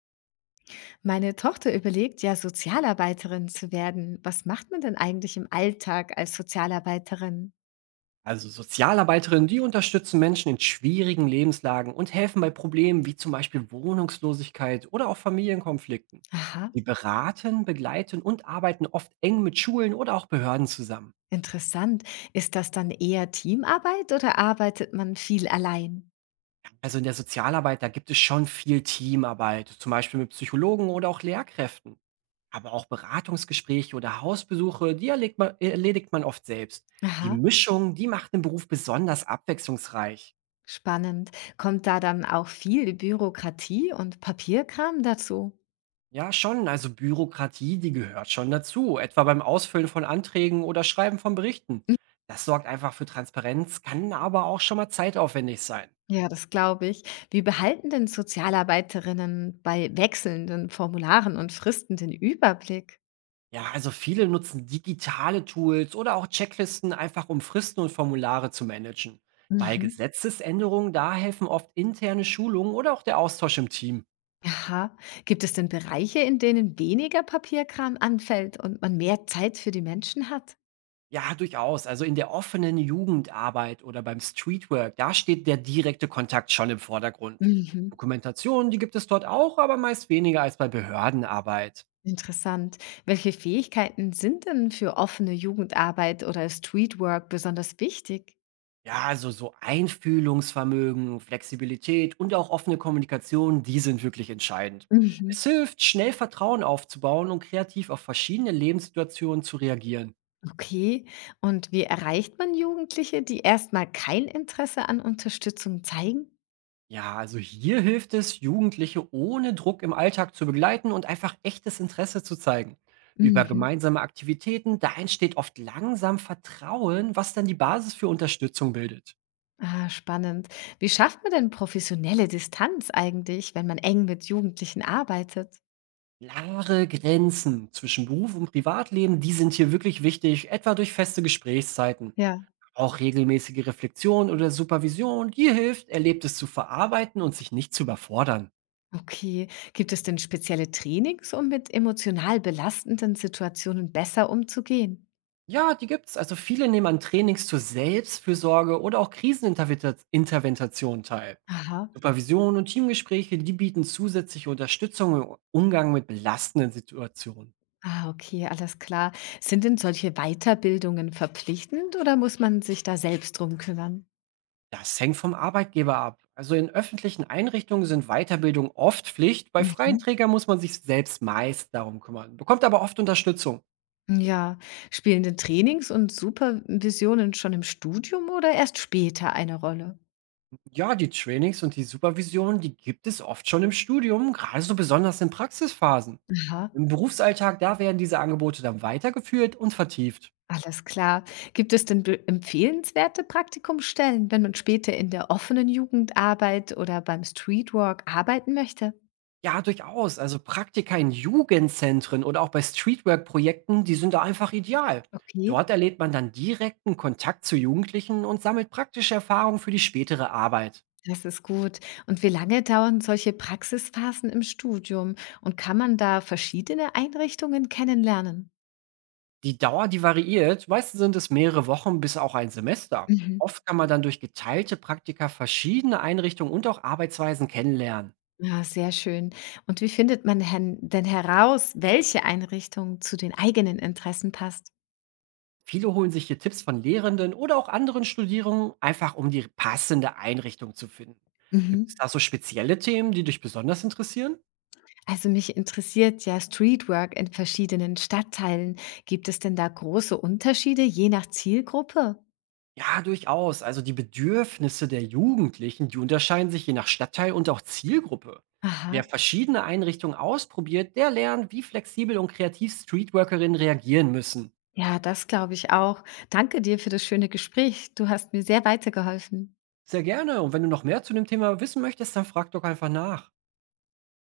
Meine Tochter überlegt ja, Sozialarbeiterin zu werden. Was macht man denn eigentlich im Alltag als Sozialarbeiterin? Also Sozialarbeiterinnen, die unterstützen Menschen in schwierigen Lebenslagen und helfen bei Problemen wie zum Beispiel Wohnungslosigkeit oder auch Familienkonflikten. Aha, Sie beraten, begleiten und arbeiten oft eng mit Schulen oder auch Behörden zusammen. interessant. Ist das dann eher Teamarbeit oder arbeitet man viel allein? Also in der Sozialarbeit, da gibt es schon viel Teamarbeit, zum Beispiel mit Psychologen oder auch Lehrkräften. Aber auch Beratungsgespräche oder Hausbesuche, erledigt man oft selbst. Die Aha, Mischung, die macht den Beruf besonders abwechslungsreich. spannend. Kommt da dann auch viel Bürokratie und Papierkram dazu? Ja, schon. Also Bürokratie, die gehört schon dazu, etwa beim Ausfüllen von Anträgen oder Schreiben von Berichten. Hm. Das sorgt einfach für Transparenz, kann aber auch schon mal zeitaufwendig sein. Ja, das glaube ich. Wie behalten denn Sozialarbeiterinnen bei wechselnden Formularen und Fristen den Überblick? Ja, also viele nutzen digitale Tools oder auch Checklisten einfach, um Fristen und Formulare zu managen. Bei Mhm. Gesetzesänderungen, da helfen oft interne Schulungen oder auch der Austausch im Team. Aha. Gibt es denn Bereiche, in denen weniger Papierkram anfällt und man mehr Zeit für die Menschen hat? Ja, durchaus. Also in der offenen Jugendarbeit oder beim Streetwork, da steht der direkte Kontakt schon im Vordergrund. Mhm. Dokumentationen, die gibt es dort auch, aber meist weniger als bei Behördenarbeit. Interessant. Welche Fähigkeiten sind denn für offene Jugendarbeit oder Streetwork besonders wichtig? Ja, also so Einfühlungsvermögen, Flexibilität und auch offene Kommunikation, die sind wirklich entscheidend. Mhm. Es hilft, schnell Vertrauen aufzubauen und kreativ auf verschiedene Lebenssituationen zu reagieren. Okay. Und wie erreicht man Jugendliche, die erstmal kein Interesse an Unterstützung zeigen? Ja, also hier hilft es, Jugendliche ohne Druck im Alltag zu begleiten und einfach echtes Interesse zu zeigen. Über Mhm. gemeinsame Aktivitäten, da entsteht oft langsam Vertrauen, was dann die Basis für Unterstützung bildet. Ah, spannend. Wie schafft man denn professionelle Distanz eigentlich, wenn man eng mit Jugendlichen arbeitet? Klare Grenzen zwischen Beruf und Privatleben, die sind hier wirklich wichtig, etwa durch feste Gesprächszeiten. Ja. Auch regelmäßige Reflexion oder Supervision, die hilft, Erlebtes zu verarbeiten und sich nicht zu überfordern. Okay. Gibt es denn spezielle Trainings, um mit emotional belastenden Situationen besser umzugehen? Ja, die gibt's. Also viele nehmen an Trainings zur Selbstfürsorge oder auch Krisenintervention teil. Aha. Supervision und Teamgespräche, die bieten zusätzliche Unterstützung im Umgang mit belastenden Situationen. Ah, okay, alles klar. Sind denn solche Weiterbildungen verpflichtend oder muss man sich da selbst drum kümmern? Das hängt vom Arbeitgeber ab. Also in öffentlichen Einrichtungen sind Weiterbildung oft Pflicht. Bei freien Mhm. Trägern muss man sich selbst meist darum kümmern, bekommt aber oft Unterstützung. Ja, spielen denn Trainings und Supervisionen schon im Studium oder erst später eine Rolle? Ja, die Trainings und die Supervision, die gibt es oft schon im Studium, gerade so besonders in Praxisphasen. Aha, Im Berufsalltag, da werden diese Angebote dann weitergeführt und vertieft. alles klar. Gibt es denn empfehlenswerte Praktikumstellen, wenn man später in der offenen Jugendarbeit oder beim Streetwork arbeiten möchte? Ja, durchaus. Also Praktika in Jugendzentren oder auch bei Streetwork-Projekten, die sind da einfach ideal. Okay, Dort erlebt man dann direkten Kontakt zu Jugendlichen und sammelt praktische Erfahrungen für die spätere Arbeit. das ist gut. Und wie lange dauern solche Praxisphasen im Studium? Und kann man da verschiedene Einrichtungen kennenlernen? Die Dauer, die variiert. Meistens sind es mehrere Wochen bis auch ein Semester. Mhm. Oft kann man dann durch geteilte Praktika verschiedene Einrichtungen und auch Arbeitsweisen kennenlernen. Ja, sehr schön. Und wie findet man denn heraus, welche Einrichtung zu den eigenen Interessen passt? Viele holen sich hier Tipps von Lehrenden oder auch anderen Studierenden, einfach um die passende Einrichtung zu finden. Mhm. Gibt es da so spezielle Themen, die dich besonders interessieren? Also mich interessiert ja Streetwork in verschiedenen Stadtteilen. Gibt es denn da große Unterschiede je nach Zielgruppe? Ja, durchaus. Also die Bedürfnisse der Jugendlichen, die unterscheiden sich je nach Stadtteil und auch Zielgruppe. Aha. Wer verschiedene Einrichtungen ausprobiert, der lernt, wie flexibel und kreativ Streetworkerinnen reagieren müssen. Ja, das glaube ich auch. Danke dir für das schöne Gespräch. Du hast mir sehr weitergeholfen. Sehr gerne. Und wenn du noch mehr zu dem Thema wissen möchtest, dann frag doch einfach nach.